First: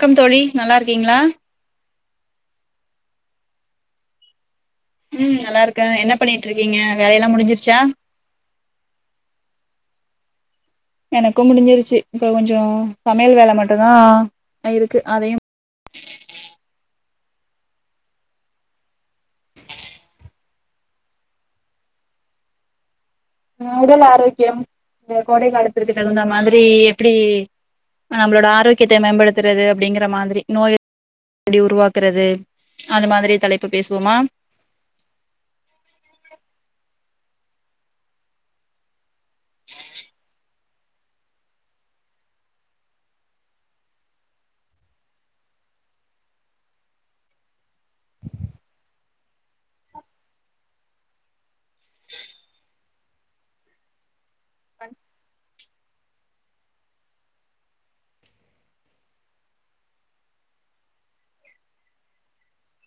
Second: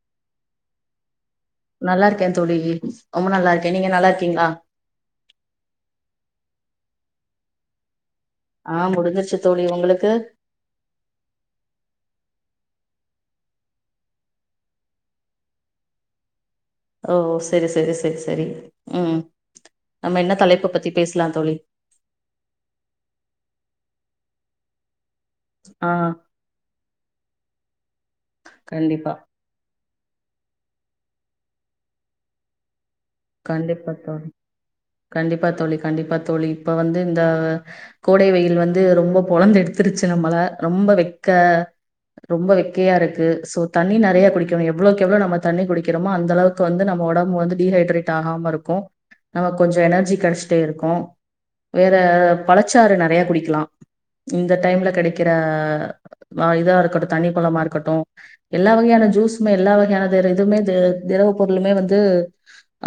வணக்கம் தோழி நல்லா இருக்கீங்களா? நல்லா இருக்கேன். தோழி ரொம்ப நல்லா இருக்கேன். நீங்க நல்லா இருக்கீங்களா? ம். நல்லா இருக்கேன் என்ன பண்ணிட்டு இருக்கீங்க வேலையெல்லாம் முடிஞ்சிருச்சா ஆ முடிஞ்சிருச்சு தோழி உங்களுக்கு எனக்கும் முடிஞ்சிருச்சு இப்ப கொஞ்சம் சமையல் வேல மட்டும்தான் இருக்கு அதையும் ஓ! சரி, சரி, சரி, சரி. ம். நம்ம என்ன தலைப்ப பத்தி பேசலாம் தோழி அ உடல் ஆரோக்கியம். இந்த கோடை ஆ காலத்துத்துக்குகுந்த மாரி எப்படி நம்மளோட ஆரோக்கியத்த கண்டிப்பா மேம்படுத்துறது. அப்படிங்கற மாதிரி, நோய் எப்படி உருவாக்குறது அந்த மாதிரி தலைப்பு கண்டிப்பா பேசுவோமா தோழி, கண்டிப்பா தோழி, கண்டிப்பா தோழி, இப்ப வந்து த கோடை வெயில் வந்து ரொம்ப பொழந்து எடுத்துருச்சு நம்மள. ரொம்ப வெக்க ரொம்ப வெக்கையா இருக்கு சோ தண்ணி நெறைய குடிக்கணும் எவ்வளோக்கு எவ்வளோ நம்ம தண்ணி குடிக்கிறோமோ அந்த அளவுக்கு வந்து நம்ம உடம்பு வந்து டீஹைட்ரேட் ஆகாம இருக்கும் நமக்கு கொஞ்சம் எனர்ஜி கிடைச்சிட்டே இருக்கும் வேற பழச்சாரு ந நெறையா குடிக்கலாம் இந்த டைம்ல கிடைக்கிற இதா இருக்கட்டும் தண்ணி பழமா இருக்கட்டும் எல்லா வகையான ஜூஸுமே எல்லா வகையான த இதுமே திரவ பொருளுமே வந்து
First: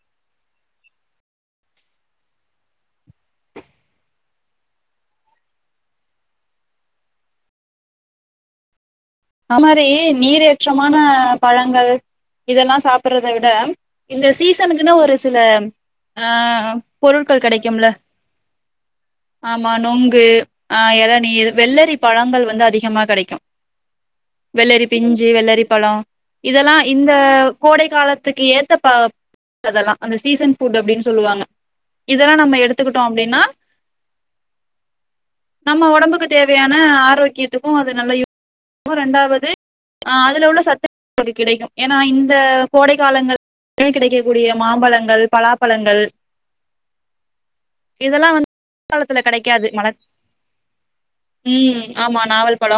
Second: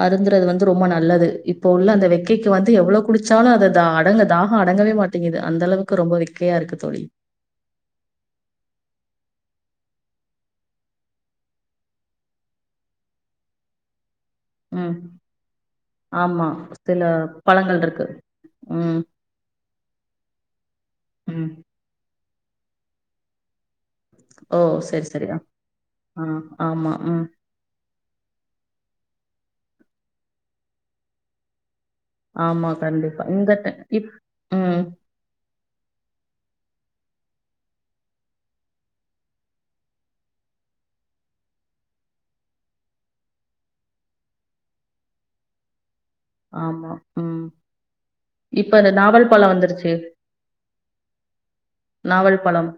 அருந்துறது வந்து ரொம்ப நல்லது இப்போ உள்ள அந்த வெக்கைக்கு வந்து எவ்வளவு குடிச்சாலும் அதை த அடங்க தாகம் அடங்கவே மாட்டேங்குது அந்த அளவுக்கு ரொம்ப வெக்கையா இருக்கு தோழி. அ மாரி நீரேற்றமான பழங்கள் இதெல்லா சாப்பிட்றத விட இந்த சீசனுக்குனு ம் ஒரு சில ஆமா ஆஹ் சில பொருட்கள் பழங்கள் கெடைக்கும்ல இருக்கு ம் ஆமா நொங்கு ஆஹ் ம் எளநீர் வெள்ளரி பழங்கள் வந் வந்து அதிகமா கெடைக்கு ஓ வெள்ளரி செரி பிஞ்சு செரி ஆ வெள்ளரி பழ ஆ இதெல்லா ஆமா இந்த ம் கோடை காலத்துக்கு ஏத்த ப அதெல்லா அந்த சீசன் ஃபுட் அப்டின் சொல்லுவாங்க இதெல்லா நம்ம ஆமா எடுத்துக்கிட்டோ கண்டிப்பா அப்டினா இந்த டை இப் ம் நம்ம ஒடம்புக்கு தேவையான் உம் ஆரோக்கியத்துக்கு அது நல்லா யூ கு ரெண்டாவது ஆஹ் அதுல உள்ள சத்துக் கொஞ்ச கிடைக்கு ஏனா இந்த கோடை காலங்கள கிடைக்கக்கூடிய மாம்பழங்கள் பலாப்பழங்கள் ஆமா உம் இதெல்லா வந்து இப்ப இந்த காலத்துல நாவல் பழ கெடைக்காது மழ வந்துருச்சு நாவல் பழம்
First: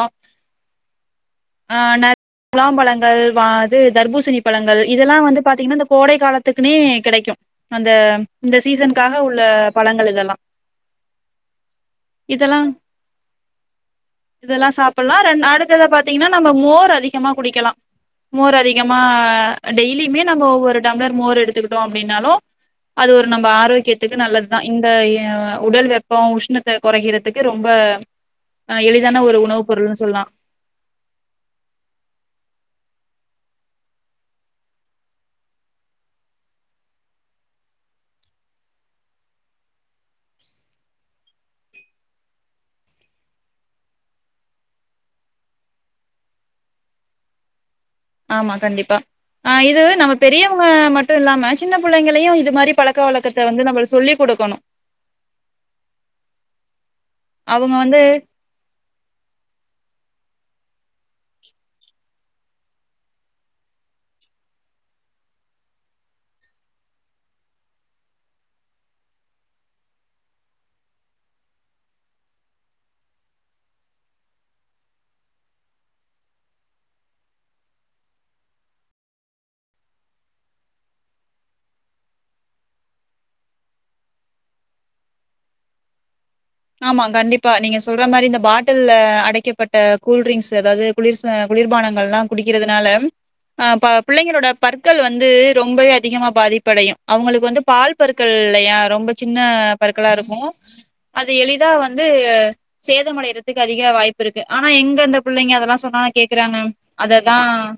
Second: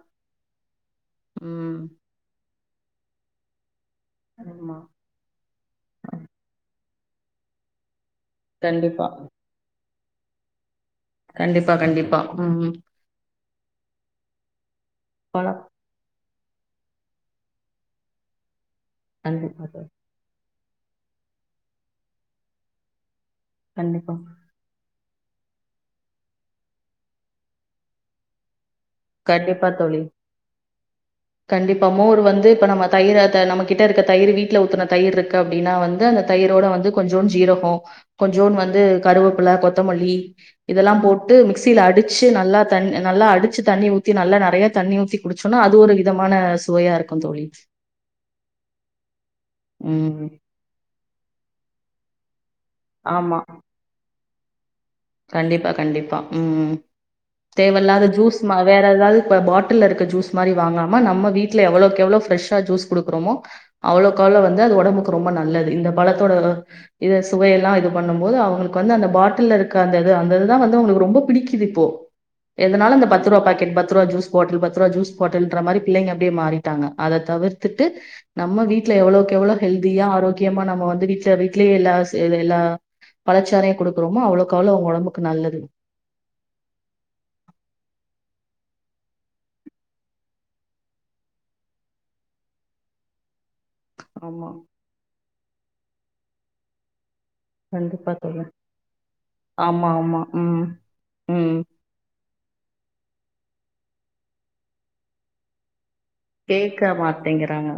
ம் ஆஹ் நா [inaudible] மாம்பழங்கள் வா து தர்பூசணி ஆமா பழங்கள் இதெல்லா வந்து பாத்தீங்கனா இந்த கோடை காலத்துக்குனே கிடைக்கு அந்த இந்த கண்டிப்பா சீசனுக்காக உள்ள பழங்கள் இதெல்லா கண்டிப்பா கண்டிப்பா இதெல்லா ம் இதெல்லா சாப்பிட்லா ரெண்டு பழ நாள் மத்தத பாத்தீங்னா நம்ம மோர் அதிகமா குடிக்கலா மோர் அதி யமா கண்டிப்பா தோழி டெய்லியுமே நம்ப ஒரு டம்ளர் மோர் எடுத்துக்கிட்டோ அப்டின்னாலு அது ஒரு நம்ப கண்டிப்பா ஆரோக்கியத்துக்கு நல்லதுதா இந்த எ ஆஹ் உடல் வெப்போ உஷ்ணத்த கொறைக்கிறத்துக்கு ரொம்ப ஆஹ் எளிதான ஒரு கண்டிப்பா உணவுப் தோழி பொருள்னு சொல்லா கண்டிப்பா மோர் வந்து இப்ப நம்ம தயிரா த நம்ம கிட்ட இருக்க தயிரு வீட்ல ஊத்துன தயிரு இருக்கு அப்டினா வந்து அந்த தயிரோட வந்து கொஞ்சோ ஜீரகோ கொஞ்சோன்னு வந்து கருவப்புல கொத்தமல்லி இதெல்லா போட்டு மிக்சில அடிச்சு நல்லா தண் நல்லா அடிச்சு தண்ணி ஊத்தி நல்லா நெறைய தண்ணி ஊத்தி குடிச்சோனா அது ஒரு விதமான சுவையா இருக்கு தோழி ஆமா கண்டிப்பா ஆஹ் இது நம்ம ம் பெரியவங்க மட் ட்டு இல்லாம சின்ன பிள்ளைங்களையு இது மாரி பழக்க ஆமா வழக்கத்த வந்து நம்ம சொல்லி குடுக் க்கணு கண்டிப்பா கண்டிப்பா உம் அவங்க வந்து தேவல்லாத ஜூஸ்னா வேற எதாவ்து இ பாட்டில்ல இருக்க ஜூஸ் மாரி வாங்காம நம்ம வீட்ல எவளோக்கெவ்ளோ ஃப்ரெஷா ஜூஸ் குடுக்குறோமோ அவளோக்கவ்ளோ வந்து அது ஒடம்புக்கு ரொம்ப நல்லது இந்த பழத்தோட அவ்ளோ இது சுவையெல்லா இது பண்ணும் போது அவ்ங்களுக்கு வந்து அந்த பாட்டில் இருக் க்க அந்த இது அந்த இது தா வந்து அவ்ங்களுக்கு ரொம்ப பிடிக்குது இப்போ எதனாலு அந்த பத்து ரூவா பாக்கெட் பத்து ரூவா ஜூஸ் பாட்டுல் பத்து ரூபா ஜூஸ் பாட்டுல்ற மாரி பிள்ளைங்க அப்டியே மாறிட்டாங்க அத தவிர்த்துட்டு நம்ம வீட்ல எவளோக்கெவ்ளோ ஹெல்தியா ஆரோக்கியமா நம்ம வந்து வீட்ல வீட்லயே எல்லா செய்ற எல்லா பழச்சாரயு குடுக்றோமோ அவ்ளோ க்கவ்ளோ ஒடம்புக்கு நல்லது ஆமா கண்டிப்பா நீங்க சொல்ற மாரி இந்த பாட்டில்ல அடைக்கப்பட்ட கூல்ட்ரிங்க்ஸ் அதாவ்து குளிர் சா குளிர்பானங்கள்லா குடிக்கிறதுனால ஆஹ் ப பிள்ளைங்களோட ஆமா பற்கள் வந்து ரொம்பவே அதிகமா பாதிப் அடையு அவுங்களுக்கு வந்து பால் கண்டிப்பா பற்கள் தோழி இல்லயா ரொம்ப சின்ன ஆமா பற்களா ஆமா இருக்கு ம் ம் எளிதா வந்து சேதம் அடைறதுக்கு அதிக வாய்ப்பு இருக்கு ஆனா எங் அந்த புள்ளைங்க அதலா சொன்னா கேக்குறாங்க கேக்க அததா மாட்டேங்கிறாங்க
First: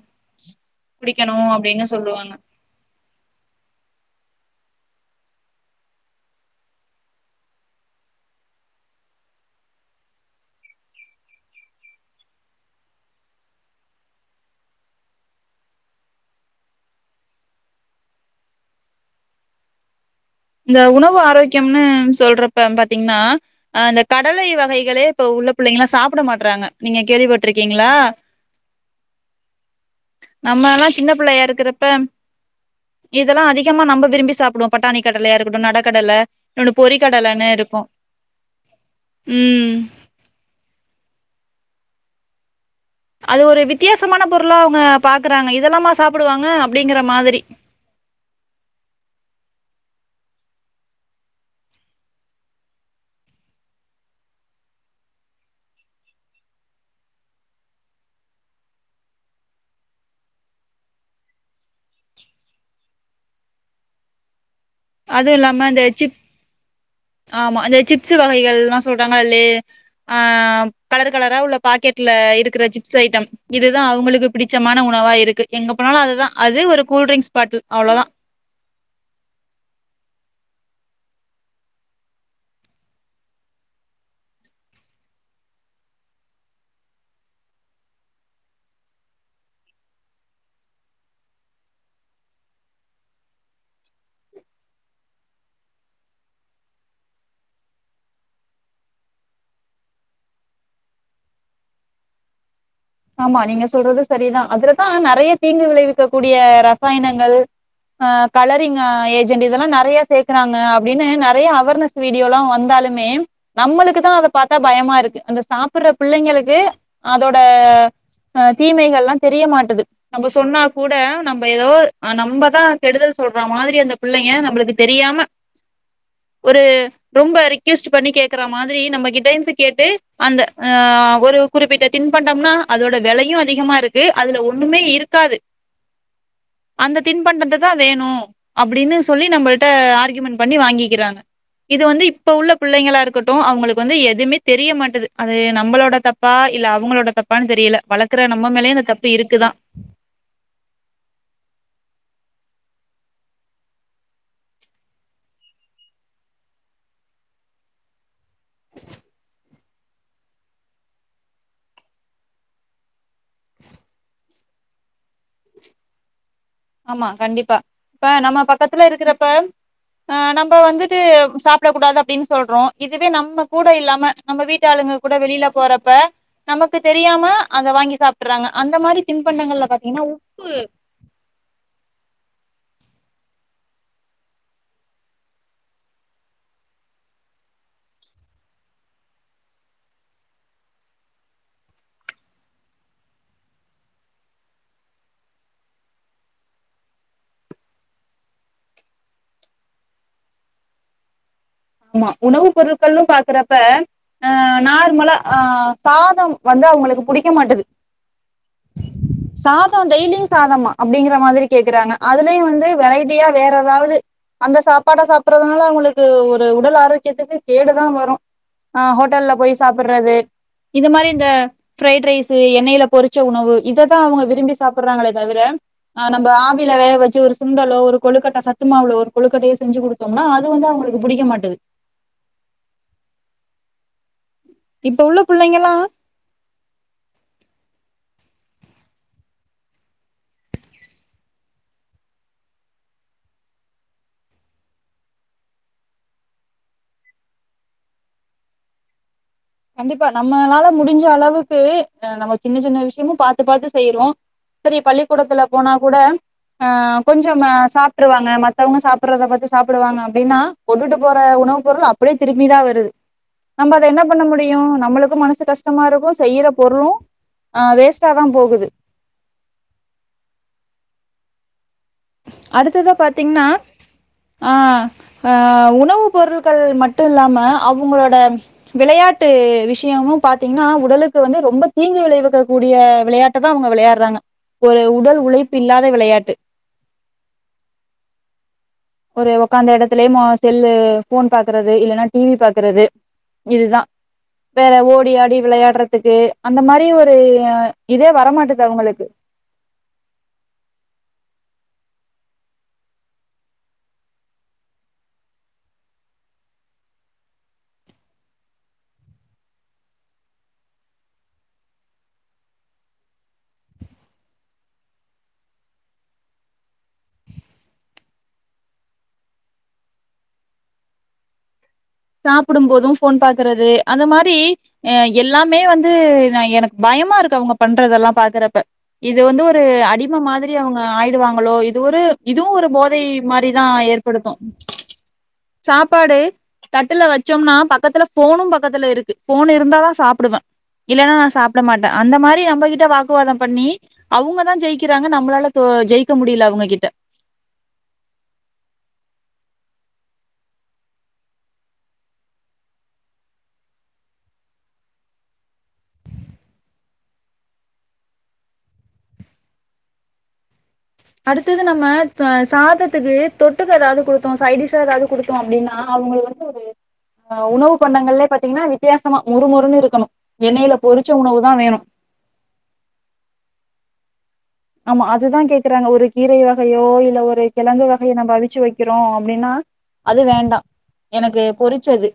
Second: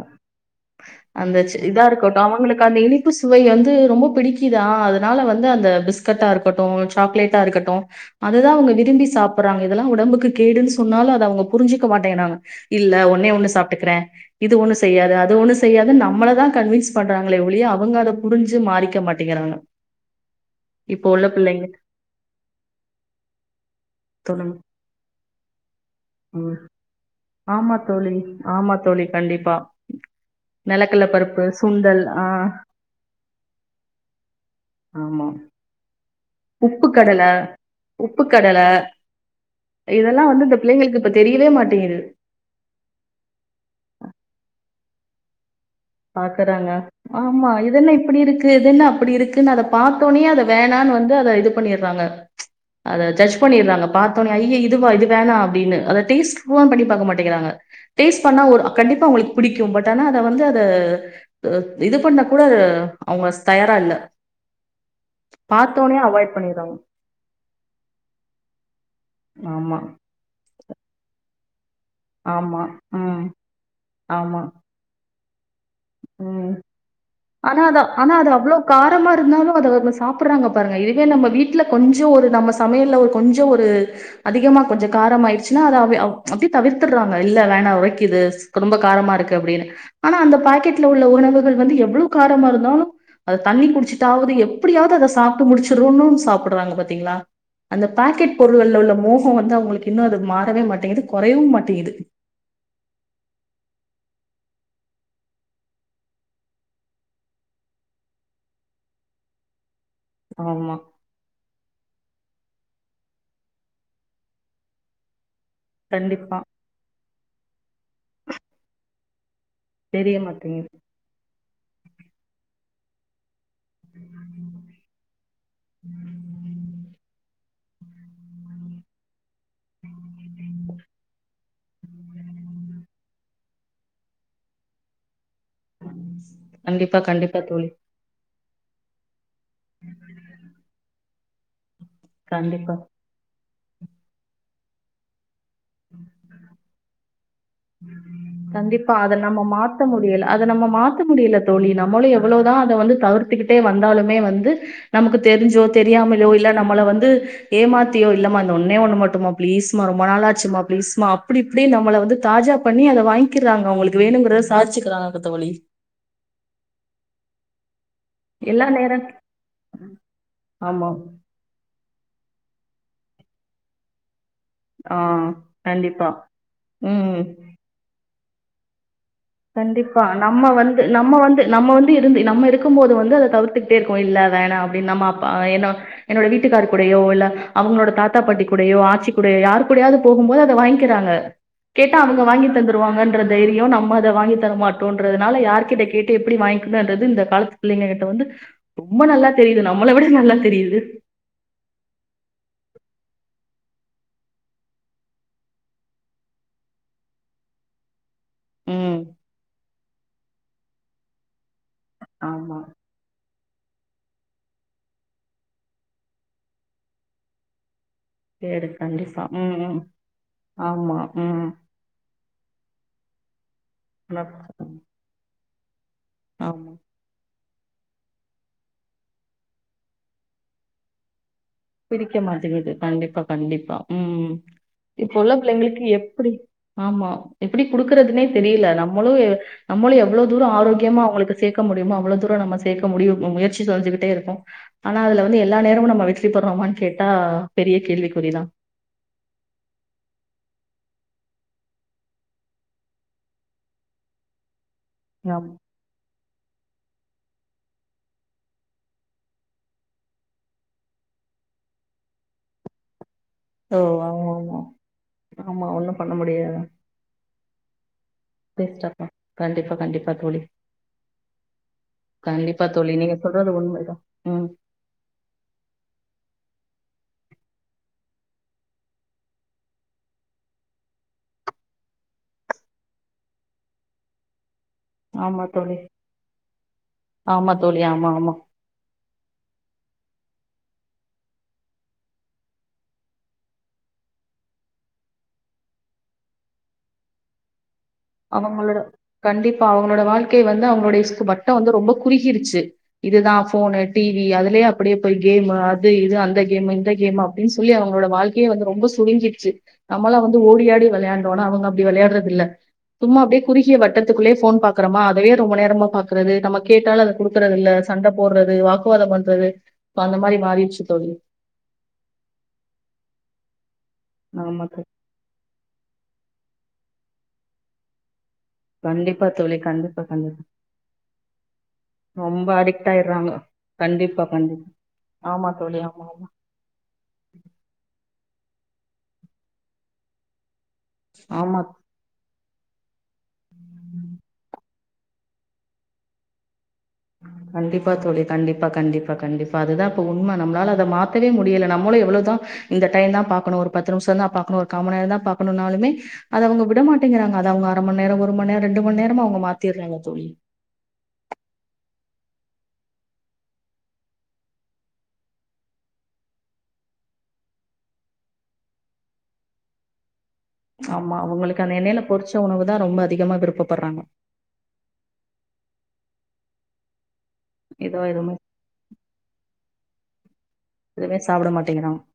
அந்த குடிக்கணு சி இதா அப்டின்னு இருக்கட்டு சொல்லுவாங்க அவங்ளுக்கு அந்த இனிப்பு சுவை வந்து ரொம்ப பிடிக்கித் ஆ அதுனால வந்து அந்த பிஸ்கட்டா இருக்கட்டு சாக்லேட்டா இருக்கட்டு அதுதா அவுங்க விரும்பி சாப்புறாங்க இதலா உடம்புக்கு கேடுன் சொன்னாலு அத அவுங்க புரிஞ்சிக்க மாட்டேங்றாங்க இல்ல ஒ ஒன்னே ஒன்னு சாப்ட்டுக்குற இது ஒன்னு செய்யாது அது ஒன்னு செய்யாது நம்மளதா கன்வின்ஸ் பண்றாங்களே ஒளிய அவுங்க அத புரிஞ்சு மாறிக்க மாட்டேங்கிறாங்க இந்த இப்போ உணவு உள்ள பிள்ளைங்க ஆரோக்யம்னு சொல்றப்ப பாத்தீங்ன்னா அ இந்த கடலை சொல்லுங்க வகைகளே போ உள்ள பிள்ளைங்ளா தாப்ட ம் மாட்றாங்க நீங்க ஆமா கேள்விப்பட்ருக்கீங்ளா தோழி ஆமா தோழி கண்டிப்பா நம்மலல்லா நிலக்கல்ல சின்ன பருப்பு புள்ளையா இருக்குறப்ப சுண்டல் ஆ இதலா அதிகமா நம்ப விரும்பி சாப்டுவோ பட்டாணி ஆமா கடலயா இருக்குட்டு நட கடல உப்பு கடல உப்பு கடல ம் இதல்லா வந்து இந்த பிள்ளைங்களுக்கு இப்ப தெரிவே மாட் தேரு அது ஒரு வித்தியாசமான பொருளா அவங்க பாக்குறாங்க இதெல்லாமா சாப்டுவாங்க பாக்குறாங்க அப்டிங்கிற மாதிரி ஆமா இதென்ன இப்பிடி இருக்கு இதென்ன அப்பிடி இருக்குன் அத பாத்தோனய அத வேணானு வந்து அத இது பண்ணிர்றாங்க அத ஜட்ஜ் பண்ணிர்றாங்க பாத்தோனய ஐயயோ இதுவா இது வேணா அப்டினு அத டேஸ்ட் கூவ பண்ணி பாக்க மாட்டேங்கிறாங்க டேஸ்ட் பண்ணா ஒ கண்டிப்பா அவங்களுக்கு புடிக்கு பட் ஆனா அத வந்து அ அ இது பண்ண கூட அவங்க தயாரா இல்ல அதுவு இல்லாம இந்த சிப் பாத்தோனயே அவாய்ட் பண்ணிர்றாங் ஆமா இந்த சிப்ஸு வகைகள்லா சொல்றாங்கல்ல லே ஆமா ஆ கலர் கலரா உள்ள பாக்கெட்ல ஆமா இருக்கிற சிப்ஸ் ம் ஐட்டம் இதுதா அவங்களுக்கு ஆமா பிடிச்சமான உணவா இருக்கு எங்க போனாலு அதுதா ம் அது ஒரு கூல்ட்ரிங்க்ஸ் ஆனா பாட்டில் அத அவ்ளோதா ஆனா அது அவ்ளோ காரமா இருந்தாலு அத அவங்க சாப்பர்றாங்க பாருங்க இதுவே நம்ம வீட்ல கொஞ்ச ஒரு நம்ம சமையல்ல ஒரு கொஞ்ச ஒரு அதிகமா கொஞ்ச காரம் ஆயிருச்சுனா அத அவ அப்டியே தவிர்த்தர்றாங்க இல்ல வேணா ஒரைக்கிது ரொம்ப காரமா இருக்கு அப்டினு ஆனா அந்த பாக் கெட்ல உள்ள உணவுகள் வந்து எவ்வளவு காரமா இருந்தாலு அத தண்ணி குடிச்சிட்டாவது எப்புடியாவுது அத சாப்ட்டு முடிச்சரனுன்னு சாப்படுறாங்க பாத்திங்ளா அந்த பாக்கெட் பொருளுல உள்ள மோக வந்து அவங்களுக்கு இன்னு அது மாறவே மாட்டேங்குது கொறையவு மாட்டேங்குது ஆமா நீங்க சொல்றது சரிதா அதுலதா நெறைய தீங்கு விளைவிக்கக்க கூடிய ரசாயனங்கள் அ கலரிங் ஏஜெண்ட் இதெல்லா நெறைய சேக்கறாங்க ஆமா. அப்டின்னு நெறைய அவேர்னஸ் வீடியோ லா வந்தாலுமே நம்மளுக்குதா அத பாத்தா பயமா இருக்கு அந்த சாப்படுற கண்டிப்பா. பிள்ளைங்களுக்கு அதோட ஆ தீமைகள்லா தெரிய மாட்டுது தெரிய நம்ம மாட்டேங்குது. சொன்னாக் கூட நம் ப ஏதோ அ நம்பதா கெடுதல் சொல் றா மாதிரி அந்த புள்ளைங்க நம்மளுக்கு தெரியாம ஒரு ரொம்ப ரிக் க்யொஸ்ட் பண்ணி கேக்குற மாதிரி நம்ம கிட்டேந்து கேட்டு அந்த ஆ ஒரு குறிப்பிட்ட தின் பண்டம்னா அதோட விலையு அதிகமாருக்கு அதுல ஒண்ணுமே இருக்காது கண்டிப்பா, அந்த கண்டிப்பா தின்பண்டத்தத் தோழி. தா வேணு அப்டின்னு சொல்லி நம்மள்ட்ட ஆர்கயுமெண்ட் பண்ணி வாங்கிக்கிறாங்க இது வந்து இப்ப உள்ள கண்டிப்பா. புள்ளைங்களா இருக்கட்டு அவுங்களுக்கு வந்து எதையுமே தெரிய மாட்டுது அது நம்மளோட தப்பா இல்ல அவுங்களோட தப்பா கண்டிப்பா அத நம்ம மாத்த முடியல அத நம்ம மாத்த முடியல தோழி நம்மளு எவ்ளோ ப்பு தா அத வந்து தவிர்த்துக்கிட்டே வந்தாலுமே வந்து நமக்கு தெரிஞ்சோ தெரியாமலையோ இல்ல நம்மள வந்து ஏமாத்தியோ இல்லாமா இந்த ஒன்னே ஒண்ணு மட்டுமா பிளீஸ்மா ரொம்ப நாளா ச்சுமா பீளீஸ்மா அப்டி இப்டி நம்மள வந்து தாஜா பண்ணி அத வாங்கிக்கறாங்க அவுங்களுக்கு வேணுங்கறத சாதிச்சுக்கிறாங்க தோழி ஆமா கண்டிப்பா இப்ப நம்ம எல்லா பக்கத்துல நேரம் இருக்கறப்ப அ நம்ம ஆமா. வந்துட்டு சாப்டக்கூடாது அப்டின்னு சொல்றோ இதுவே நம்ம கூட இல்லாம நம்ம வீட்டாளுங்க ஆ கூட வெளியில போறப்ப கண்டிப்பா. நமக்கு ம். தெரியாம அத வாங்கி சாப் பறாங்க அந்த மாரி தின்பண்டங்கள்ல பாத்தீங்கன்னா கண்டிப்பா நம்ம வந்து நம்ம வந்து நம்ம வந்து த்து இருந்து நம்ம இருக்கும்போது வந்து அத தவுத்துக்கிட்டேருக்கு இல்லவேணா அப்டின்னு ஆமா பா என்னோட வீட்டுக்கார் கூடையோ இல்ல அவுங்களோட தாத்தா பாட்டி கூடையோ ஆட்சி கூடையோ யார் கூடையாவது போகும்போது அத வாயிங்காறாங்க கேட்டா ‌ அவுங்க வாங்கிதந்துடுவாங்க என்கற தைரியோ நம்மக்கு த்த அத வாங்கி தரமாட்டோன்றதுனால யாரரு்கிட்ட கேட்டு எப்டி வாங்கிக்கணுன்றது இந்த காலத்து புள்ளைங்க கிட்ட வந்து ரொம்ப நல்லா தெரியுது நம்மள விட நல்லா தெரியுது ஆமா உணவு பொருட்கள்ளு பாக்கறப்ப ஆ நார்மலா ஆ சாதம் வந்து அவுங்களுக்கு புடிக்க மாட்டது ம். சாப் [unintelligible] டெய்லியு சாதமா அப்டிங்கிற மாதிரி கேக்கறாங்க அதுலேயு ஆமா. வந்து வெரைட்டியா வேற ஏதாவது அந்த சாப்பாடை சாப்டுறதுனால அவுங்களுக்கு ஒரு உடல் ஆரோக்கியத்துக்கு கேடு தா வருது ன்னு சரி ஆ கண்டிப்பா. ஹோட்டல்ல போய் ம், ம். சாப்புடறது இது ஆமா. மாதிரி இந்த ம். ஃப்ரைட் ரைஸ் எண்ணெயில பொறிச்ச உணவு இததா அவுங்க விரும்பி உணர்ச்சி. சாப்புடுறாங்களே தவிர அ நம்ம ஆமா. ஆவில வேக வெச்சு ஒரு சுண்டல ஒரு கொழுக்கட்ட சத்துமாவுல ஒரு கொழுக்கட்டையோ செஞ்சு கொடுத்தோம்னா அது வந்து அவுங்களுக்கு புடிக்க மாட்டது பிடிக்க மாட்டேங்குது கண்டிப்பா கண்டிப்பா ம் இப்ப இப்போ உள்ள புள்ளைங்கல்லா புள்ளைங்களுக்கு எப்புடி ஆமா எப்டி குடுக்கறதுனே தெரியல நம்மளும் நம்மளும் எவ்வளோ தரம் ஆரோக்கியமா அவங்களுக்கு சேர்க்க முடியமோ அவ்வளோ தூரம் நம்ம சே்க முடியு முயற்சி செஞ்சுக்கிட்டே இருக்கு ஆனா அது வந்து எல்லா நேரமு நம்ம ப்பர்றமான்னு கேட்டா பெரிய கேள்விக்குறிதா கண்டிப்பா நம்மளால முடிஞ்ச அளவுக்கு நம்ம சின்ன சின்ன விஷ்யமு பாத்து பாத்து செய்யறோ சரி பள்ளிக்கூடத்துல ஆமா போனா கூட ஆ கொஞ்சோ சாப்ட்ருவாங்க மத்தவங்க சாப்புறத பத்தி சாப்புடுவாங்க அப்டின்னா கொண்டுட்டு போற உணவு பொருள் அப்டியே திரும்பிதா வருது நம்ம ஓ அத என்ன பண்ண ஆமா ஆமா முடியு நம்மளுக்கு மனசு ஆமா ஒண்ணும் கஷ்டமாருக்கு பண்ண செய்யற முடியாது பொருளு அ வேஸ்டாதா போகுது வேஸ்டா தான் கண்டிப்பா கண்டிப்பா தோழி கண்டிப்பா அடுத்ததா தோழி நீங்க பாத்திங்னா சொல்றது உண்மைதான் ம் ஆஹ் ஆ உணவு பொருள்கள் மட் டு இல்லாம அவங்ளோட விளையாட்டு விஷயமு பா்த்திங்னா உடலுக்கு வந்து ரொம்ப தீங்கு விளைவிக்க கூடிய விளையாட்ட தா அவங்க விளையாட்றாங்க ஒரு உடல் ஆமா உழைப்பு தோழி இல்லாத விளையாட்டு ஆமா தோழி ஆமா ஆமா ஒரு உக்கார்ந்த இடத்துலயே செல்லு போன் பாக்குறது இல்லைன்னா டிவி பாக்குறது இதுதான் வேற ஓடி ஆடி விளையாடுறதுக்கு அந்த மாரி ஒரு இதே வரமாட்டுது அவங்களோட அவங்களுக்கு. கண்டிப்பா அவங்களோட வாழ்க்கை வந்து அவங்களோட [unintelligible] பட்டம் வந்து ரொம்ப குறுகிருச்சு இதுதான் போனு டிவி அதுலயே அப்படியே போய் கேமு அது இது அந்த கேமு இந்த கேமு அப்படின்னு சொல்லி அவங்களோட வாழ்க்கையே வந்து ரொம்ப சுரிங்கிசிருச்சு நம்மளாம் வந்து ஓடியாடி விளையாந்டோம் ஆனா அவங்க அப்டி விளையாடுறது இல்ல சும்மா அப்டியே குறுகிய வட்டத்துக்குள்ளே போன் பாக்குறமா அதவே ரொம்ப நேரமா பாக்குறது நம்ம கேட்டால் அது குடுக்குறது இல்ல சண்ட போடுறது வாக்குவாதம் பண்றது இ அந்த மாரி மாறிடுச்சு தோழி சாப்பிடும் போதும் போன் பாக்குறது அந்த மாரி ஆமா தோழி. எல்லாமே வந்து எனக்கு பயமா இருக்கு அவங்க பண்றதெல்லாம் பாக்குற ப்ப இது கண்டிப்பா வந்து தோழி. ஒரு கண்டிப்பா, அடிம கண்டிப்பா. மாதிரி அவங்க ஆயிடுவாங்களோ இது ஒரு ரொம்ப இதுவும் ஒரு அடிக்ட் போதை ஆயிடுறாங்க. மாரிதான் கண்டிப்பா, ஏற்படுத்தும் கண்டிப்பா. ஆமா தோழி. ஆமா, சாப்பாடு ஆமா. தட்டுல வச்சோம்னா பக்கத்துல ஃபோனும் பக்கத்துல இருக்கு ஃபோன் இருந்தாதான் சாப்பிடுவேன் இல்ன்னா நான் சாப்ட ஆமா மாட்டேன் அந்த மாரி ரி நம்மகிட்ட வாக்குவாதம் பண்ணி அவங்க தான் ஜெயிக்கிறாங்க நம்மளால தோ ஜெயிக்க முடில அவங்ககிட்ட கண்டிப்பா தோழி கண்டிப்பா கண்டிப்பா கண்டிப்பா அதுதான் இப்ப உண்ம நம்மளால அதை மாத்தவே முடியல நம்மளும் எவ்வளதான் இந்த டைம் தான் பாக்கணும் ஒரு பத்து நிமிஷம் தான் பாக்கணும் ஒரு காம நேரம் தான் பாக்கணும்ன்னாலுமே அத அவங்க விட மாட்டேங்கிறாங்க அத அவங்க அறமண் நேரம் ஒரு மண்நேரம் ரெண்டு மன்நேரமா அவங்க மாத்திடுறாங்க தோழி அடுத்தது நம்ம சாதத்துக்கு தொட்டுக்கு எதாவது குடுத்தோம் சைட்டிஷ்ஷா ஏதாவது குடுத்தோம் அப்டின்னா அவங்களுக்கு வந்து ஒரு ஆஹ் உணவு பண்டங்கள்லே பாத்தீங்கன்னா வித்தியாசமா முறுமுறுன்னு இருக்கணும் ஆமா அவங்களுக்கு அந்த எண்ணெய்ல பொரிச்ச உணவு தான் ரொம்ப அதிகமா விருப்பப்படுறாங்க ஆமா அதுதான் கேக்குறாங்க ஒரு கீரை வகையோ இல்ல ஒரு கிழங்கு இதோ வகைய நம்ப எதுவுமே அவிச்சு வைக்கிறோம் அப்படின்னா அது வேண்டா எதுவுமே எனக்கு சாப்ட மாட்டேங்கிறாங்க பொரிச்சது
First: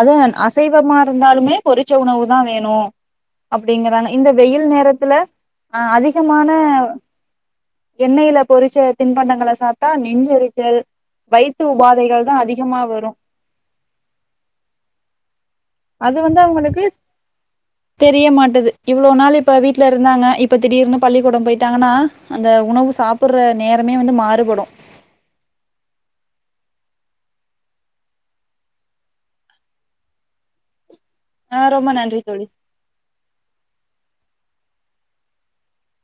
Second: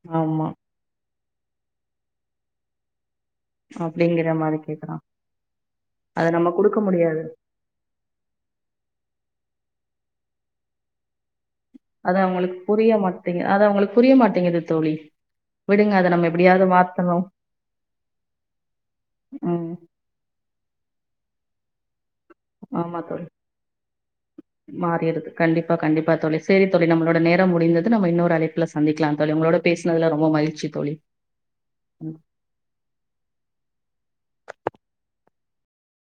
அது ஆமா அசைவமா இருந்தாலுமே பொரிச்ச உணவு தா வேணு அப்டிங்கறாங்க இந்த அப்டிங்கிற மாரி வெயில் கேக்குறாங்க நேரத்துல அஹ் அதி ப அத நம்ம நானு குடுக்க முடியாது எண்ணெய்ல பொரிச்ச தின்ப ண்டங்கள சாப்ட்டா நெஞ்செரிச்சல் வயி அத அவங்களுக்கு புரிய மாட்டிங்கு அத அவங்களுக்கு புரிய மாட்டிங்குது தோழி விடுங்க அத அது நம்ம வந்து எப்டியாவது அவங்களுக்கு மாத்தணு தெரிய மாட்டுது இவ்ளோ நாளு இப்ப ம் வீட்ல இருந்தாங்க இப்ப திடீர்னு பள்ளிக்கூடம் போய்ட்டாங்கனா ஆமா தோழி மாறுபடு மாறிருது கண்டிப்பா கண்டிப்பா தோழி சேரி தோழி நம்மளோட நேரோ முடிந்தது நம்ம இன்னோர் அழைப்புல சந்திக்கலா தோழி உங்களோட பேஸ்னதுல ரொம்ப மகிழ்ச்சி தோழி ஆஹ் ரொம்ப நன்றி தோழி